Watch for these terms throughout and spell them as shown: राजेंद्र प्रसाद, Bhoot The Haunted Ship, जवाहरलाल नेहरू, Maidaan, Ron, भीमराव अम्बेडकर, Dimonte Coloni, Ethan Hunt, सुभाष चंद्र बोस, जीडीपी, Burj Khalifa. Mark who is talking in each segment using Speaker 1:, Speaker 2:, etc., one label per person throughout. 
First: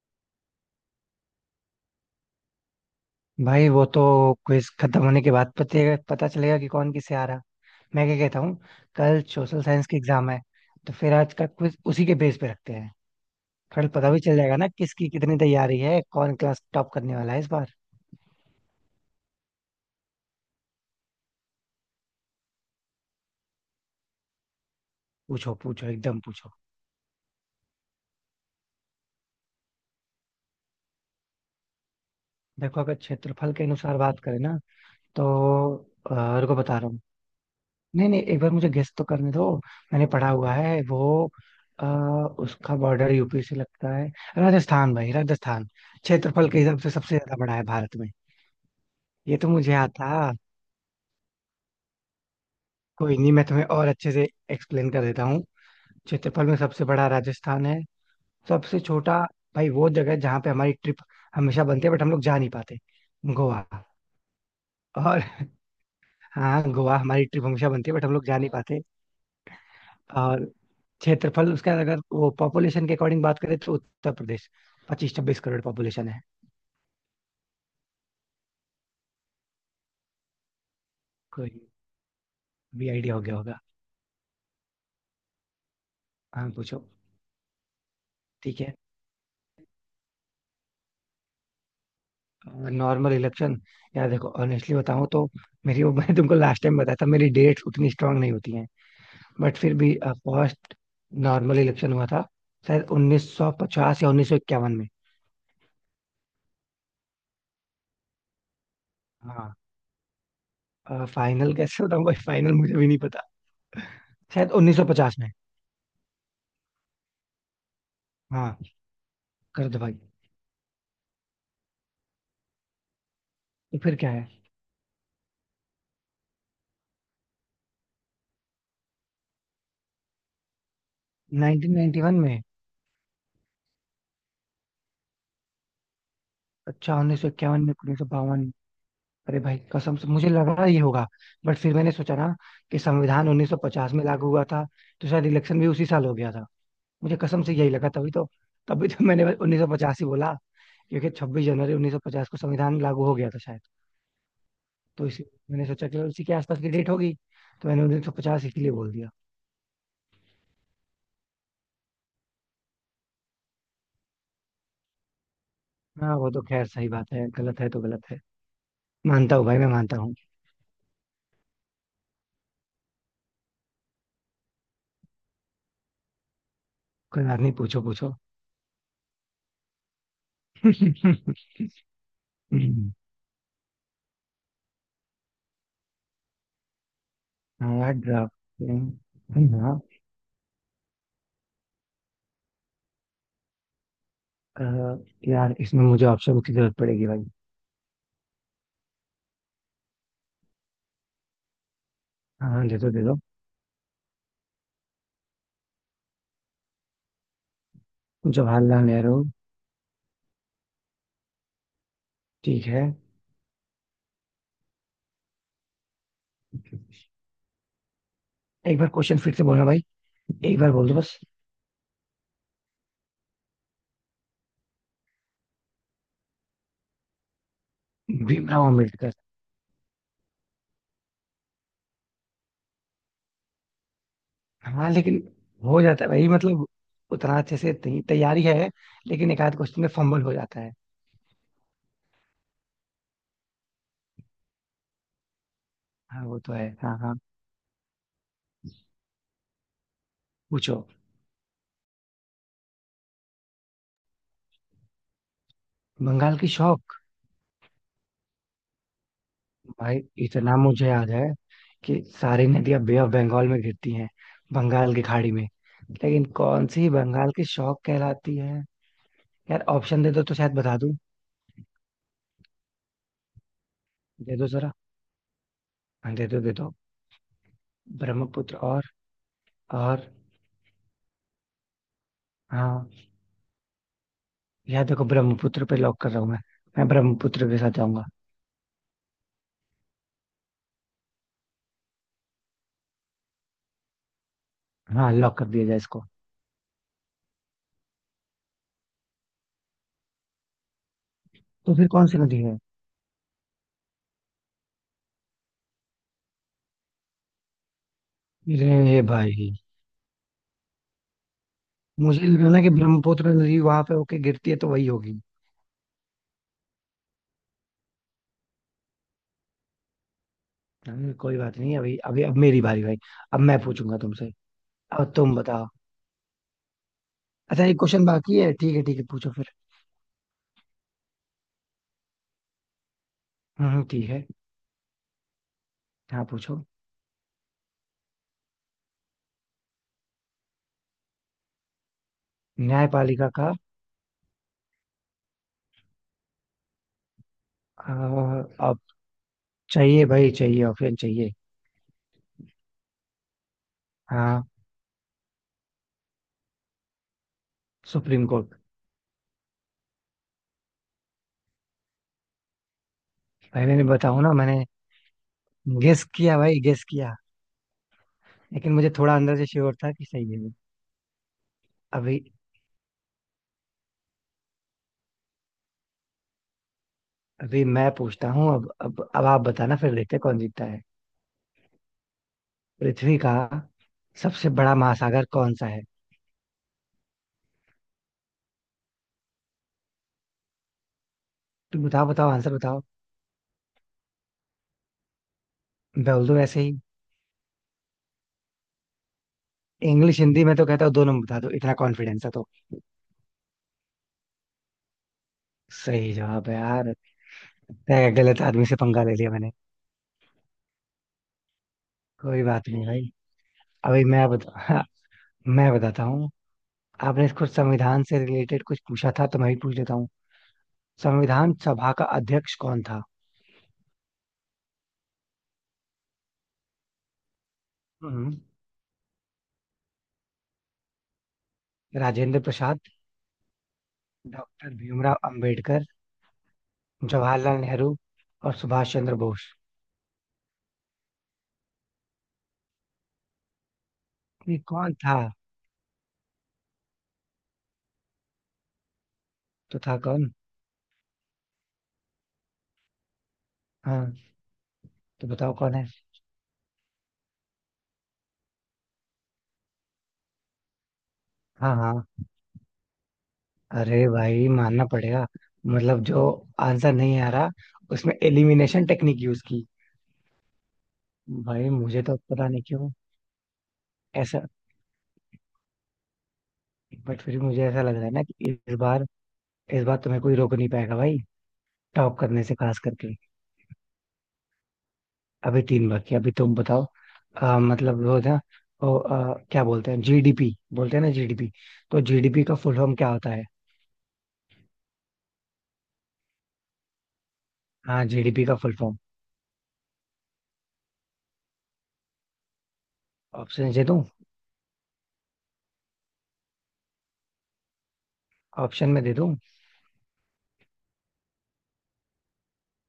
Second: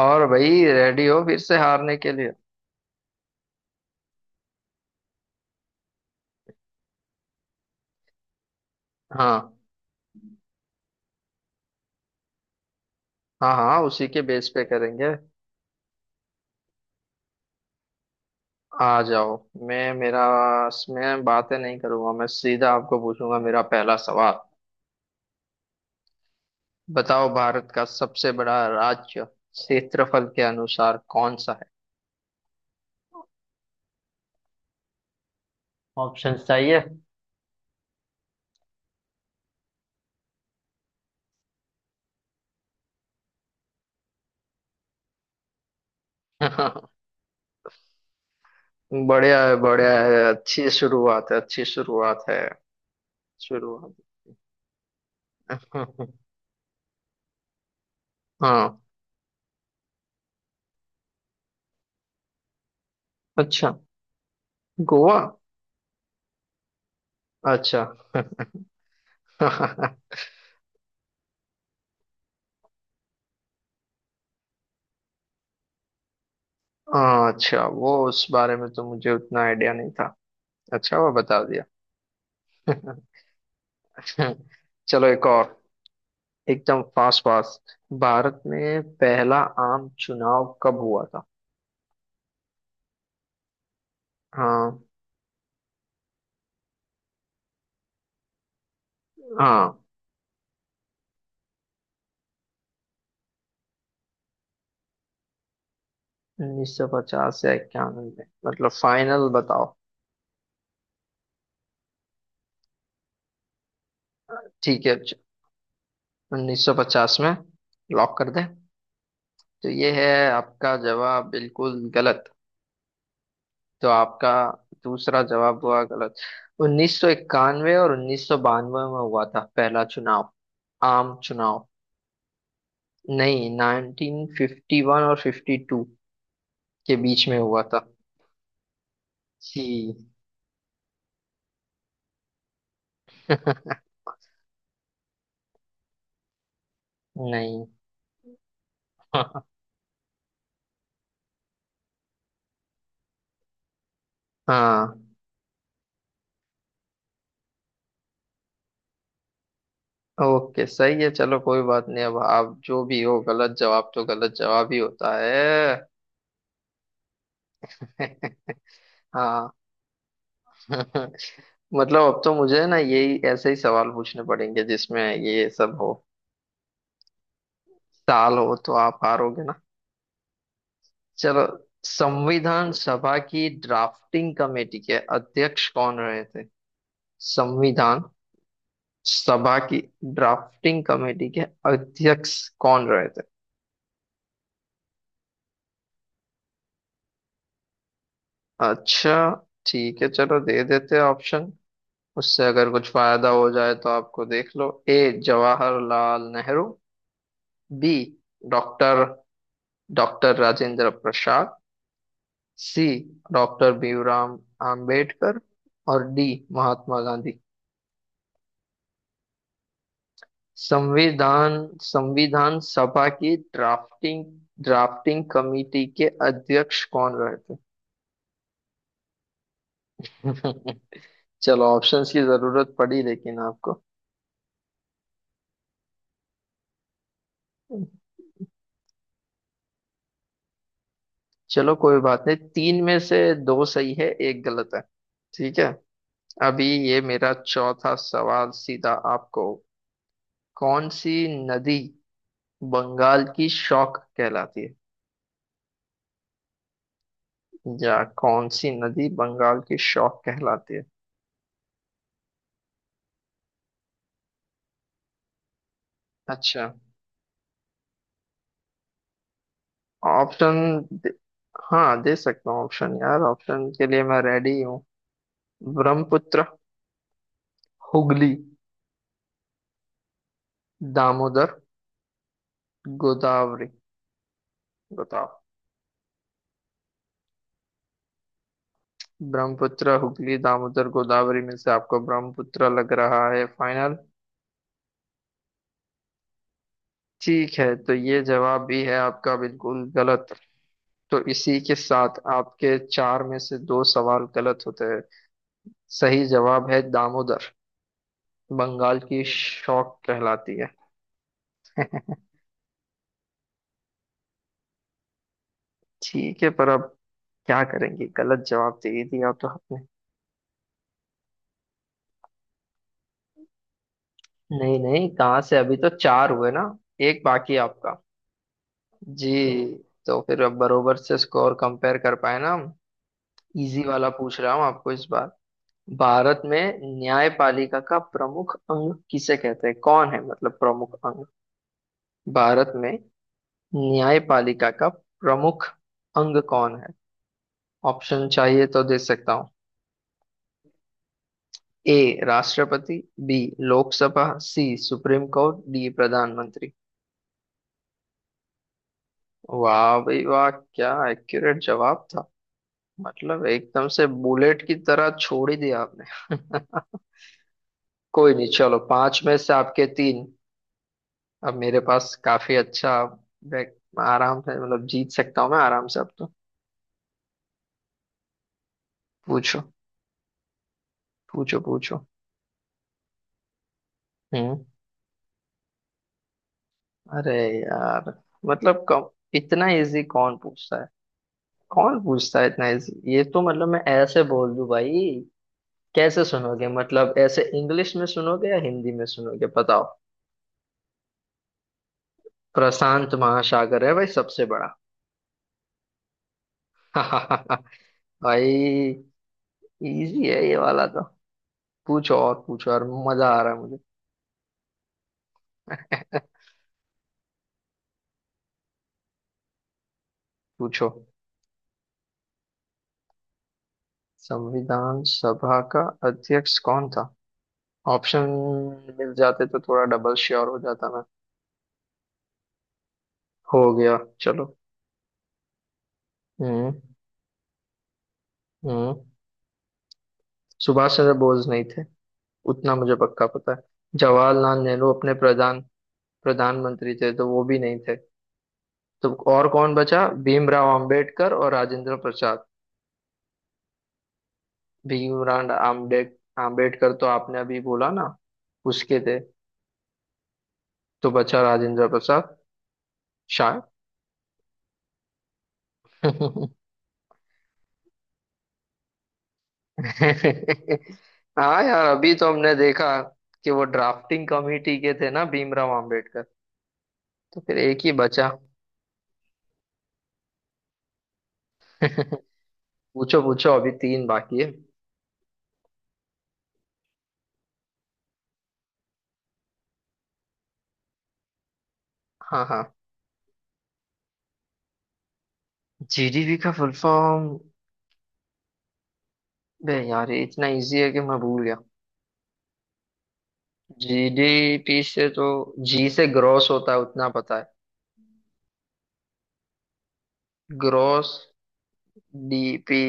Speaker 1: और भाई रेडी हो फिर से हारने के लिए।
Speaker 2: भाई वो तो क्विज खत्म होने के बाद पते पता चलेगा कि कौन किससे आ रहा। मैं क्या कहता हूँ। कल
Speaker 1: हाँ।
Speaker 2: सोशल साइंस की एग्जाम है। तो फिर आज का क्विज उसी के बेस पे रखते हैं।
Speaker 1: हाँ हाँ,
Speaker 2: कल
Speaker 1: उसी
Speaker 2: पता भी
Speaker 1: के
Speaker 2: चल
Speaker 1: बेस
Speaker 2: जाएगा
Speaker 1: पे
Speaker 2: ना किसकी
Speaker 1: करेंगे।
Speaker 2: कितनी तैयारी है कौन क्लास टॉप करने वाला है इस बार।
Speaker 1: आ जाओ। मैं मेरा मैं बातें नहीं करूंगा, मैं सीधा आपको पूछूंगा। मेरा पहला सवाल,
Speaker 2: पूछो पूछो एकदम पूछो।
Speaker 1: बताओ भारत का सबसे बड़ा राज्य क्षेत्रफल के अनुसार कौन सा।
Speaker 2: देखो अगर क्षेत्रफल के अनुसार बात करें ना तो
Speaker 1: ऑप्शन
Speaker 2: रुको
Speaker 1: चाहिए
Speaker 2: बता
Speaker 1: है?
Speaker 2: रहा हूँ। नहीं नहीं एक बार मुझे गेस तो करने दो। मैंने पढ़ा हुआ है वो। आ, उसका बॉर्डर यूपी से लगता है। राजस्थान भाई राजस्थान। क्षेत्रफल के हिसाब से सबसे ज्यादा बड़ा है भारत में। ये
Speaker 1: बढ़िया
Speaker 2: तो
Speaker 1: है
Speaker 2: मुझे
Speaker 1: बढ़िया
Speaker 2: आता।
Speaker 1: है, अच्छी शुरुआत है अच्छी शुरुआत है।
Speaker 2: कोई नहीं मैं तुम्हें और
Speaker 1: शुरुआत।
Speaker 2: अच्छे से एक्सप्लेन कर देता हूँ। क्षेत्रफल में सबसे बड़ा राजस्थान है।
Speaker 1: हाँ।
Speaker 2: सबसे छोटा भाई वो जगह है जहाँ पे हमारी ट्रिप हमेशा बनती है बट हम लोग जा नहीं पाते। गोवा।
Speaker 1: अच्छा, गोवा।
Speaker 2: और हाँ गोवा हमारी ट्रिप हमेशा
Speaker 1: अच्छा।
Speaker 2: बनती है बट हम लोग जा नहीं पाते। और क्षेत्रफल उसका अगर वो पॉपुलेशन के अकॉर्डिंग बात करें तो उत्तर प्रदेश 25-26 करोड़ पॉपुलेशन है।
Speaker 1: हाँ, अच्छा वो उस बारे में तो मुझे उतना आइडिया नहीं था। अच्छा वो बता
Speaker 2: कोई
Speaker 1: दिया।
Speaker 2: भी आइडिया हो गया होगा।
Speaker 1: चलो एक और।
Speaker 2: हाँ
Speaker 1: एकदम
Speaker 2: पूछो।
Speaker 1: Fast fast. भारत
Speaker 2: ठीक है।
Speaker 1: में पहला आम चुनाव कब हुआ था?
Speaker 2: Normal election. यार देखो ऑनेस्टली
Speaker 1: हाँ।
Speaker 2: बताऊं तो मेरी वो मैंने तुमको लास्ट टाइम बताया था मेरी डेट्स उतनी स्ट्रांग नहीं होती हैं। बट फिर
Speaker 1: हाँ,
Speaker 2: भी फर्स्ट नॉर्मल इलेक्शन हुआ था शायद 1950 या 1951 में।
Speaker 1: उन्नीस सौ पचास या इक्यानवे में, मतलब फाइनल
Speaker 2: हाँ।
Speaker 1: बताओ।
Speaker 2: फाइनल कैसे बताऊं भाई फाइनल मुझे भी नहीं पता। शायद
Speaker 1: ठीक है,
Speaker 2: 1950 में।
Speaker 1: उन्नीस सौ पचास में लॉक कर दें?
Speaker 2: हाँ
Speaker 1: तो
Speaker 2: कर दो
Speaker 1: ये
Speaker 2: भाई।
Speaker 1: है आपका जवाब बिल्कुल गलत।
Speaker 2: तो
Speaker 1: तो
Speaker 2: फिर क्या है।
Speaker 1: आपका दूसरा जवाब हुआ गलत। 1991 और 1992 में हुआ था पहला चुनाव, आम चुनाव।
Speaker 2: 1991 में।
Speaker 1: नहीं, 1951 और 52 के
Speaker 2: अच्छा उन्नीस
Speaker 1: बीच
Speaker 2: सौ
Speaker 1: में
Speaker 2: इक्यावन
Speaker 1: हुआ
Speaker 2: में,
Speaker 1: था।
Speaker 2: 1952। अरे भाई
Speaker 1: सी।
Speaker 2: कसम से मुझे लगा ये होगा। बट फिर मैंने सोचा ना कि संविधान 1950 में लागू हुआ था। तो शायद इलेक्शन भी उसी साल हो गया था। मुझे कसम से
Speaker 1: नहीं।
Speaker 2: यही लगा तभी तो। तभी तो मैंने बस 1950 ही बोला। क्योंकि 26 जनवरी 1950 को संविधान लागू हो गया था शायद।
Speaker 1: हाँ।
Speaker 2: तो इसी मैंने सोचा कि उसी के आसपास की डेट होगी। तो मैंने 1950 इसीलिए बोल दिया।
Speaker 1: ओके सही है, चलो कोई बात नहीं। अब आप जो भी हो, गलत जवाब तो गलत जवाब ही होता है।
Speaker 2: हाँ वो तो खैर सही बात है गलत है तो गलत है। मानता हूँ
Speaker 1: हाँ।
Speaker 2: भाई मैं मानता हूँ।
Speaker 1: मतलब अब तो मुझे ना यही ऐसे ही सवाल पूछने पड़ेंगे जिसमें ये सब हो।
Speaker 2: कोई बात नहीं पूछो पूछो।
Speaker 1: साल हो तो आप हारोगे ना। चलो, संविधान सभा की ड्राफ्टिंग कमेटी के अध्यक्ष कौन रहे थे?
Speaker 2: हाँ
Speaker 1: संविधान
Speaker 2: ड्राफ्टिंग।
Speaker 1: सभा
Speaker 2: हाँ
Speaker 1: की ड्राफ्टिंग कमेटी के अध्यक्ष कौन रहे थे?
Speaker 2: अ, यार इसमें मुझे ऑप्शन की जरूरत पड़ेगी भाई।
Speaker 1: अच्छा, ठीक है चलो दे देते हैं ऑप्शन। उससे
Speaker 2: हाँ
Speaker 1: अगर
Speaker 2: दे
Speaker 1: कुछ
Speaker 2: दो दे दो।
Speaker 1: फायदा हो जाए तो आपको, देख लो। A, जवाहरलाल नेहरू। B,
Speaker 2: Jawaharlal
Speaker 1: doctor
Speaker 2: Nehru.
Speaker 1: Doctor राजेंद्र प्रसाद।
Speaker 2: ठीक है।
Speaker 1: C, doctor Bhimrao Ambedkar. और डी, महात्मा गांधी।
Speaker 2: एक बार क्वेश्चन फिर से बोलना भाई। एक बार बोल दो बस।
Speaker 1: संविधान संविधान सभा की ड्राफ्टिंग ड्राफ्टिंग कमेटी के अध्यक्ष कौन रहे
Speaker 2: भीमराव अम्बेडकर।
Speaker 1: थे? चलो ऑप्शंस की जरूरत पड़ी लेकिन आपको।
Speaker 2: हाँ लेकिन हो जाता है भाई मतलब उतना अच्छे से तैयारी है। लेकिन एक आध क्वेश्चन में फंबल हो जाता है।
Speaker 1: चलो कोई बात नहीं, तीन में से दो सही है एक गलत है। ठीक है।
Speaker 2: हाँ वो तो
Speaker 1: अभी
Speaker 2: है हाँ
Speaker 1: ये
Speaker 2: हाँ।
Speaker 1: मेरा चौथा सवाल सीधा आपको।
Speaker 2: पूछो।
Speaker 1: कौन सी नदी बंगाल की शौक कहलाती है?
Speaker 2: बंगाल की शौक।
Speaker 1: या कौन सी नदी बंगाल की
Speaker 2: भाई
Speaker 1: शौक
Speaker 2: इतना
Speaker 1: कहलाती है?
Speaker 2: मुझे याद है कि सारी नदियां बे ऑफ बंगाल में गिरती हैं। बंगाल की खाड़ी में। लेकिन
Speaker 1: अच्छा।
Speaker 2: कौन सी बंगाल की शौक कहलाती है। यार ऑप्शन दे दो तो शायद
Speaker 1: ऑप्शन
Speaker 2: बता दूं।
Speaker 1: दे, हाँ दे सकता हूँ ऑप्शन। यार ऑप्शन के लिए मैं
Speaker 2: दे दो
Speaker 1: रेडी
Speaker 2: जरा।
Speaker 1: हूँ।
Speaker 2: हाँ, दे दो
Speaker 1: ब्रह्मपुत्र,
Speaker 2: दे दो।
Speaker 1: हुगली,
Speaker 2: ब्रह्मपुत्र और।
Speaker 1: दामोदर,
Speaker 2: हाँ
Speaker 1: गोदावरी।
Speaker 2: यार देखो
Speaker 1: बताओ।
Speaker 2: ब्रह्मपुत्र पे लॉक कर रहा हूँ मैं। मैं ब्रह्मपुत्र के साथ जाऊंगा।
Speaker 1: ब्रह्मपुत्र, हुगली, दामोदर, गोदावरी में से आपको ब्रह्मपुत्र लग रहा है फाइनल?
Speaker 2: हाँ लॉक कर दिया जाए इसको।
Speaker 1: ठीक है, तो ये जवाब भी है आपका बिल्कुल गलत। तो इसी
Speaker 2: तो
Speaker 1: के
Speaker 2: फिर कौन सी
Speaker 1: साथ
Speaker 2: नदी है।
Speaker 1: आपके चार में से दो सवाल गलत होते हैं। सही जवाब है दामोदर, बंगाल
Speaker 2: अरे
Speaker 1: की
Speaker 2: भाई
Speaker 1: शौक कहलाती है।
Speaker 2: मुझे लगा ना कि ब्रह्मपुत्र नदी वहां पे होके गिरती है तो वही होगी।
Speaker 1: ठीक है, पर अब क्या करेंगे, गलत जवाब दे ही दिया तो आपने।
Speaker 2: कोई बात नहीं अभी अभी अब मेरी बारी भाई। अब मैं पूछूंगा तुमसे।
Speaker 1: नहीं नहीं,
Speaker 2: अब तुम
Speaker 1: कहाँ से,
Speaker 2: बताओ।
Speaker 1: अभी तो चार हुए ना, एक बाकी है
Speaker 2: अच्छा एक
Speaker 1: आपका।
Speaker 2: क्वेश्चन बाकी है ठीक है ठीक है पूछो फिर।
Speaker 1: जी। तो फिर अब बरोबर से स्कोर कंपेयर कर पाए ना हम। इजी
Speaker 2: ठीक
Speaker 1: वाला
Speaker 2: है।
Speaker 1: पूछ रहा हूँ आपको इस बार।
Speaker 2: हाँ
Speaker 1: भारत
Speaker 2: पूछो।
Speaker 1: में न्यायपालिका का प्रमुख अंग किसे कहते हैं, कौन है मतलब प्रमुख अंग? भारत में
Speaker 2: न्यायपालिका का।
Speaker 1: न्यायपालिका का प्रमुख अंग कौन है?
Speaker 2: अ,
Speaker 1: ऑप्शन चाहिए
Speaker 2: अब
Speaker 1: तो दे सकता हूँ।
Speaker 2: चाहिए भाई चाहिए ऑप्शन चाहिए।
Speaker 1: ए राष्ट्रपति, बी लोकसभा,
Speaker 2: हाँ
Speaker 1: सी सुप्रीम कोर्ट, डी प्रधानमंत्री।
Speaker 2: Supreme court.
Speaker 1: वाह भाई वाह, क्या एक्यूरेट जवाब था। मतलब
Speaker 2: मैंने नहीं
Speaker 1: एकदम से
Speaker 2: बताऊं ना मैंने
Speaker 1: बुलेट की तरह छोड़ ही दिया
Speaker 2: गेस किया
Speaker 1: आपने।
Speaker 2: भाई गेस किया।
Speaker 1: कोई नहीं,
Speaker 2: लेकिन
Speaker 1: चलो
Speaker 2: मुझे थोड़ा
Speaker 1: पांच में
Speaker 2: अंदर से
Speaker 1: से
Speaker 2: श्योर
Speaker 1: आपके
Speaker 2: था कि
Speaker 1: तीन।
Speaker 2: सही है वो।
Speaker 1: अब मेरे पास
Speaker 2: अभी
Speaker 1: काफी अच्छा आराम से, मतलब जीत सकता हूँ मैं आराम से अब तो।
Speaker 2: अभी मैं पूछता हूँ अब आप
Speaker 1: पूछो।
Speaker 2: बताना फिर देखते हैं कौन जीतता है।
Speaker 1: पूछो पूछो।
Speaker 2: पृथ्वी का सबसे
Speaker 1: हम्म।
Speaker 2: बड़ा महासागर कौन सा है।
Speaker 1: अरे यार, मतलब कम, इतना इजी कौन पूछता है?
Speaker 2: तुम
Speaker 1: कौन
Speaker 2: बताओ बताओ
Speaker 1: पूछता है
Speaker 2: आंसर
Speaker 1: इतना
Speaker 2: बताओ।
Speaker 1: इजी, ये तो मतलब मैं ऐसे बोल दूं भाई। कैसे
Speaker 2: बोल दो ऐसे
Speaker 1: सुनोगे,
Speaker 2: ही।
Speaker 1: मतलब ऐसे इंग्लिश में सुनोगे या हिंदी में सुनोगे बताओ।
Speaker 2: इंग्लिश हिंदी में तो कहता हूँ दोनों में बता दो इतना कॉन्फिडेंस है तो।
Speaker 1: प्रशांत महासागर है भाई सबसे बड़ा।
Speaker 2: सही जवाब है यार। लगता है गलत आदमी से पंगा
Speaker 1: भाई
Speaker 2: ले लिया मैंने।
Speaker 1: इजी है ये वाला तो। पूछो
Speaker 2: कोई
Speaker 1: और,
Speaker 2: बात
Speaker 1: पूछो और,
Speaker 2: नहीं भाई।
Speaker 1: मजा आ रहा है मुझे।
Speaker 2: अभी मैं बता मैं बताता हूँ। आपने कुछ संविधान से रिलेटेड कुछ पूछा था तो मैं भी पूछ लेता हूँ।
Speaker 1: पूछो।
Speaker 2: संविधान सभा का अध्यक्ष कौन था।
Speaker 1: संविधान सभा का अध्यक्ष कौन था? ऑप्शन
Speaker 2: हम्म,
Speaker 1: मिल जाते तो थोड़ा डबल श्योर हो जाता मैं।
Speaker 2: राजेंद्र प्रसाद।
Speaker 1: हो गया, चलो।
Speaker 2: डॉक्टर भीमराव अंबेडकर।
Speaker 1: हम्म।
Speaker 2: जवाहरलाल नेहरू और सुभाष
Speaker 1: हम्म।
Speaker 2: चंद्र बोस।
Speaker 1: सुभाष चंद्र बोस नहीं थे, उतना मुझे पक्का पता है।
Speaker 2: ये
Speaker 1: जवाहरलाल नेहरू
Speaker 2: कौन
Speaker 1: अपने
Speaker 2: था।
Speaker 1: प्रधान प्रधानमंत्री थे तो वो भी नहीं थे। तो और कौन
Speaker 2: तो था
Speaker 1: बचा,
Speaker 2: कौन।
Speaker 1: भीमराव अंबेडकर और राजेंद्र प्रसाद।
Speaker 2: हाँ। तो
Speaker 1: भीमराव
Speaker 2: बताओ कौन है।
Speaker 1: आम्बेड आम्बेडकर तो आपने अभी बोला ना, उसके थे। तो बचा
Speaker 2: हाँ
Speaker 1: राजेंद्र
Speaker 2: हाँ।
Speaker 1: प्रसाद, शायद।
Speaker 2: अरे भाई मानना पड़ेगा। मतलब जो आंसर नहीं आ रहा उसमें एलिमिनेशन टेक्निक यूज की।
Speaker 1: हाँ
Speaker 2: भाई
Speaker 1: यार,
Speaker 2: मुझे
Speaker 1: अभी
Speaker 2: तो
Speaker 1: तो
Speaker 2: पता
Speaker 1: हमने
Speaker 2: नहीं
Speaker 1: देखा
Speaker 2: क्यों
Speaker 1: कि वो ड्राफ्टिंग
Speaker 2: ऐसा।
Speaker 1: कमेटी के थे ना भीमराव आम्बेडकर।
Speaker 2: बट फिर
Speaker 1: तो
Speaker 2: भी
Speaker 1: फिर
Speaker 2: मुझे
Speaker 1: एक
Speaker 2: ऐसा
Speaker 1: ही
Speaker 2: लग रहा है ना
Speaker 1: बचा।
Speaker 2: कि इस बार तुम्हें कोई रोक नहीं पाएगा भाई। टॉप करने से खास करके।
Speaker 1: पूछो। पूछो, अभी तीन बाकी है।
Speaker 2: अभी तीन बाकी अभी तुम बताओ। मतलब वो था। क्या बोलते हैं जीडीपी बोलते हैं ना जीडीपी। तो
Speaker 1: हाँ
Speaker 2: जीडीपी का
Speaker 1: हाँ,
Speaker 2: फुल फॉर्म क्या होता है।
Speaker 1: जीडीपी का फुल फॉर्म।
Speaker 2: हाँ जीडीपी का फुल फॉर्म।
Speaker 1: बे यार ये इतना इजी है कि मैं भूल गया।
Speaker 2: ऑप्शन दे दूं।
Speaker 1: जीडीपी से तो जी से ग्रॉस होता है उतना पता है।
Speaker 2: ऑप्शन में दे दूं।
Speaker 1: ग्रॉस डीपी,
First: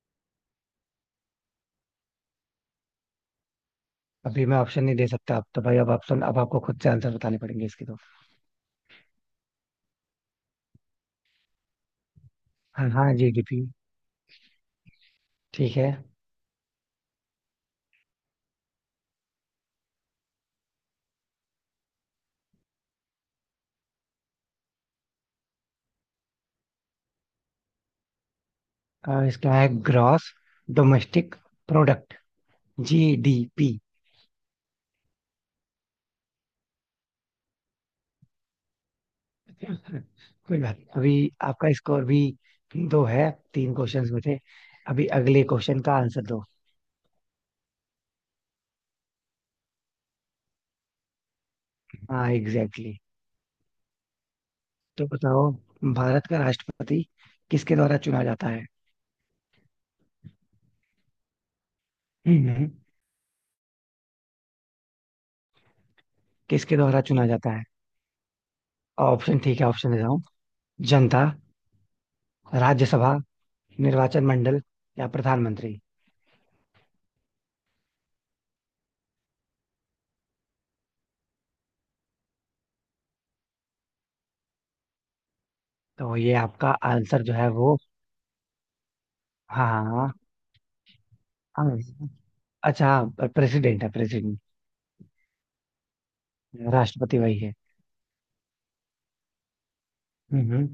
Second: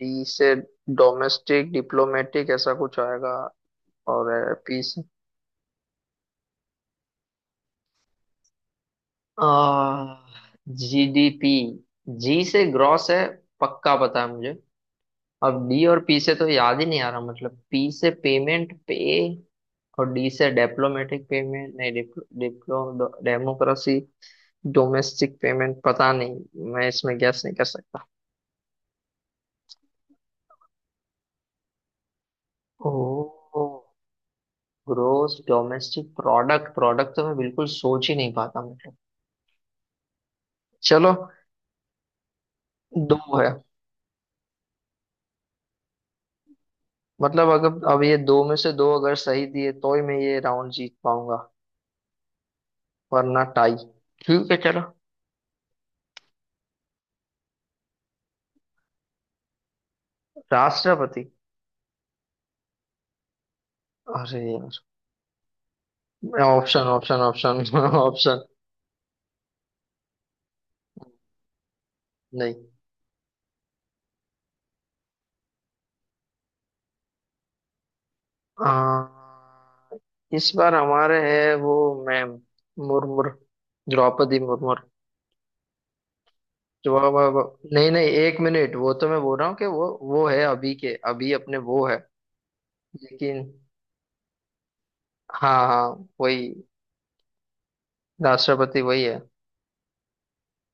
Speaker 1: डी से डोमेस्टिक, डिप्लोमेटिक ऐसा कुछ आएगा।
Speaker 2: अभी
Speaker 1: और
Speaker 2: मैं
Speaker 1: पी
Speaker 2: ऑप्शन नहीं
Speaker 1: से,
Speaker 2: दे सकता अब तो भाई अब ऑप्शन अब आपको खुद से आंसर बताने पड़ेंगे इसके तो।
Speaker 1: जीडीपी, जी से
Speaker 2: हाँ
Speaker 1: ग्रॉस
Speaker 2: हाँ
Speaker 1: है
Speaker 2: जीडीपी।
Speaker 1: पक्का पता है मुझे। अब
Speaker 2: ठीक
Speaker 1: डी
Speaker 2: है।
Speaker 1: और पी से तो याद ही नहीं आ रहा, मतलब पी से पेमेंट पे, और डी से डिप्लोमेटिक, पेमेंट नहीं, डिप्लो डिप्लो डेमोक्रेसी, डोमेस्टिक, पेमेंट, पता नहीं मैं इसमें गैस नहीं कर सकता।
Speaker 2: इसका है ग्रॉस डोमेस्टिक प्रोडक्ट
Speaker 1: ओ,
Speaker 2: जीडीपी।
Speaker 1: Gross domestic product, product तो मैं बिल्कुल सोच ही नहीं पाता मतलब।
Speaker 2: कोई बात नहीं
Speaker 1: चलो।
Speaker 2: अभी आपका स्कोर भी दो
Speaker 1: दो
Speaker 2: है
Speaker 1: है।
Speaker 2: तीन क्वेश्चंस में थे। अभी अगले क्वेश्चन का आंसर दो।
Speaker 1: मतलब अगर अब ये दो में से दो अगर सही दिए तो ही मैं ये राउंड जीत पाऊंगा,
Speaker 2: हाँ एग्जैक्टली exactly।
Speaker 1: वरना टाई। ठीक है, चलो।
Speaker 2: तो बताओ भारत का राष्ट्रपति किसके द्वारा चुना जाता है।
Speaker 1: राष्ट्रपति।
Speaker 2: हम्म।
Speaker 1: अरे यार,
Speaker 2: किसके
Speaker 1: ऑप्शन
Speaker 2: द्वारा
Speaker 1: ऑप्शन
Speaker 2: चुना जाता है।
Speaker 1: ऑप्शन। ऑप्शन।
Speaker 2: ऑप्शन ठीक है ऑप्शन देता हूँ। जनता
Speaker 1: नहीं।
Speaker 2: राज्यसभा निर्वाचन मंडल या प्रधानमंत्री।
Speaker 1: आ, इस बार हमारे है वो, मैम, मुर्मुर, द्रौपदी मुर्मुर।
Speaker 2: तो ये आपका
Speaker 1: जो-
Speaker 2: आंसर
Speaker 1: वो-
Speaker 2: जो है
Speaker 1: वो-
Speaker 2: वो।
Speaker 1: नहीं नहीं, एक मिनट, वो तो मैं बोल रहा हूँ कि
Speaker 2: हाँ
Speaker 1: वो
Speaker 2: हाँ।
Speaker 1: वो है अभी के अभी अपने
Speaker 2: हाँ।
Speaker 1: वो है।
Speaker 2: अच्छा।
Speaker 1: लेकिन।
Speaker 2: प्रेसिडेंट है प्रेसिडेंट।
Speaker 1: हाँ हाँ, वही,
Speaker 2: राष्ट्रपति वही है।
Speaker 1: राष्ट्रपति वही है।
Speaker 2: हम्म।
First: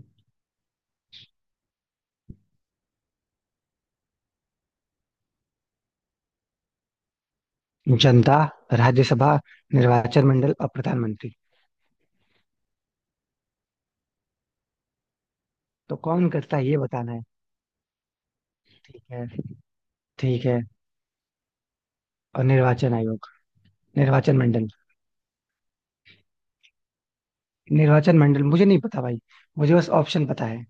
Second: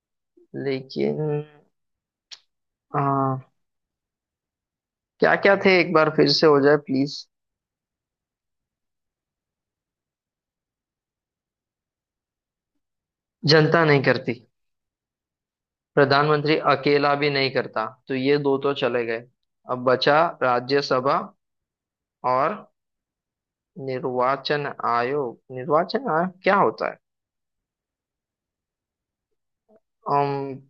Speaker 1: लेकिन क्या क्या थे एक बार फिर से हो जाए प्लीज।
Speaker 2: जनता राज्यसभा निर्वाचन मंडल और प्रधानमंत्री।
Speaker 1: जनता नहीं करती,
Speaker 2: तो कौन
Speaker 1: प्रधानमंत्री
Speaker 2: करता है ये बताना
Speaker 1: अकेला
Speaker 2: है।
Speaker 1: भी नहीं करता, तो ये दो तो
Speaker 2: ठीक
Speaker 1: चले गए।
Speaker 2: है
Speaker 1: अब बचा
Speaker 2: ठीक है।
Speaker 1: राज्यसभा
Speaker 2: और
Speaker 1: और
Speaker 2: निर्वाचन
Speaker 1: निर्वाचन
Speaker 2: मंडल।
Speaker 1: आयोग। निर्वाचन आयोग क्या होता है?
Speaker 2: निर्वाचन मंडल मुझे नहीं पता भाई। मुझे बस ऑप्शन
Speaker 1: अम।
Speaker 2: पता है।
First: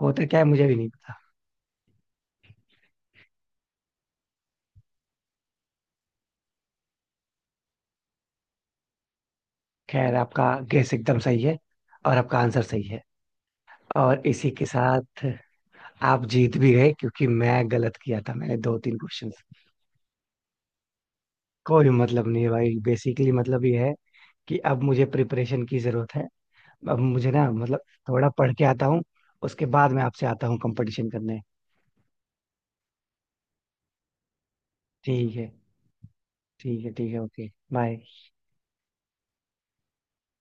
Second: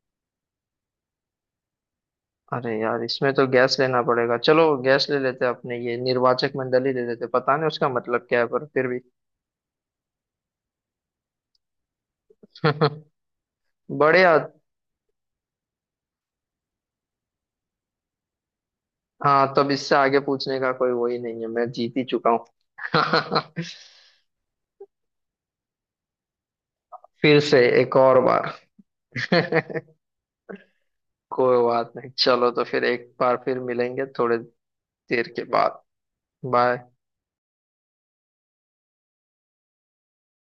Speaker 2: होता क्या है मुझे भी नहीं पता।
Speaker 1: अरे यार इसमें तो गैस लेना पड़ेगा, चलो गैस ले लेते हैं अपने, ये निर्वाचक मंडली ले लेते हैं। पता नहीं उसका मतलब क्या है पर फिर भी।
Speaker 2: खैर आपका गैस एकदम सही है। और आपका आंसर सही है। और
Speaker 1: बढ़िया।
Speaker 2: इसी के साथ आप जीत भी गए क्योंकि मैं गलत किया था मैंने दो तीन क्वेश्चंस।
Speaker 1: हाँ, तब इससे आगे पूछने का कोई वही नहीं है, मैं
Speaker 2: कोई
Speaker 1: जीत ही
Speaker 2: मतलब
Speaker 1: चुका
Speaker 2: नहीं
Speaker 1: हूँ।
Speaker 2: है भाई बेसिकली मतलब ये है कि अब मुझे प्रिपरेशन की जरूरत है। अब मुझे
Speaker 1: फिर
Speaker 2: ना
Speaker 1: से
Speaker 2: मतलब
Speaker 1: एक और
Speaker 2: थोड़ा
Speaker 1: बार।
Speaker 2: पढ़ के आता हूँ। उसके बाद मैं आपसे आता हूँ कंपटीशन करने।
Speaker 1: कोई बात नहीं चलो, तो फिर एक बार फिर मिलेंगे थोड़े देर
Speaker 2: ठीक
Speaker 1: के
Speaker 2: है
Speaker 1: बाद। बाय।
Speaker 2: ठीक है ठीक है ओके बाय।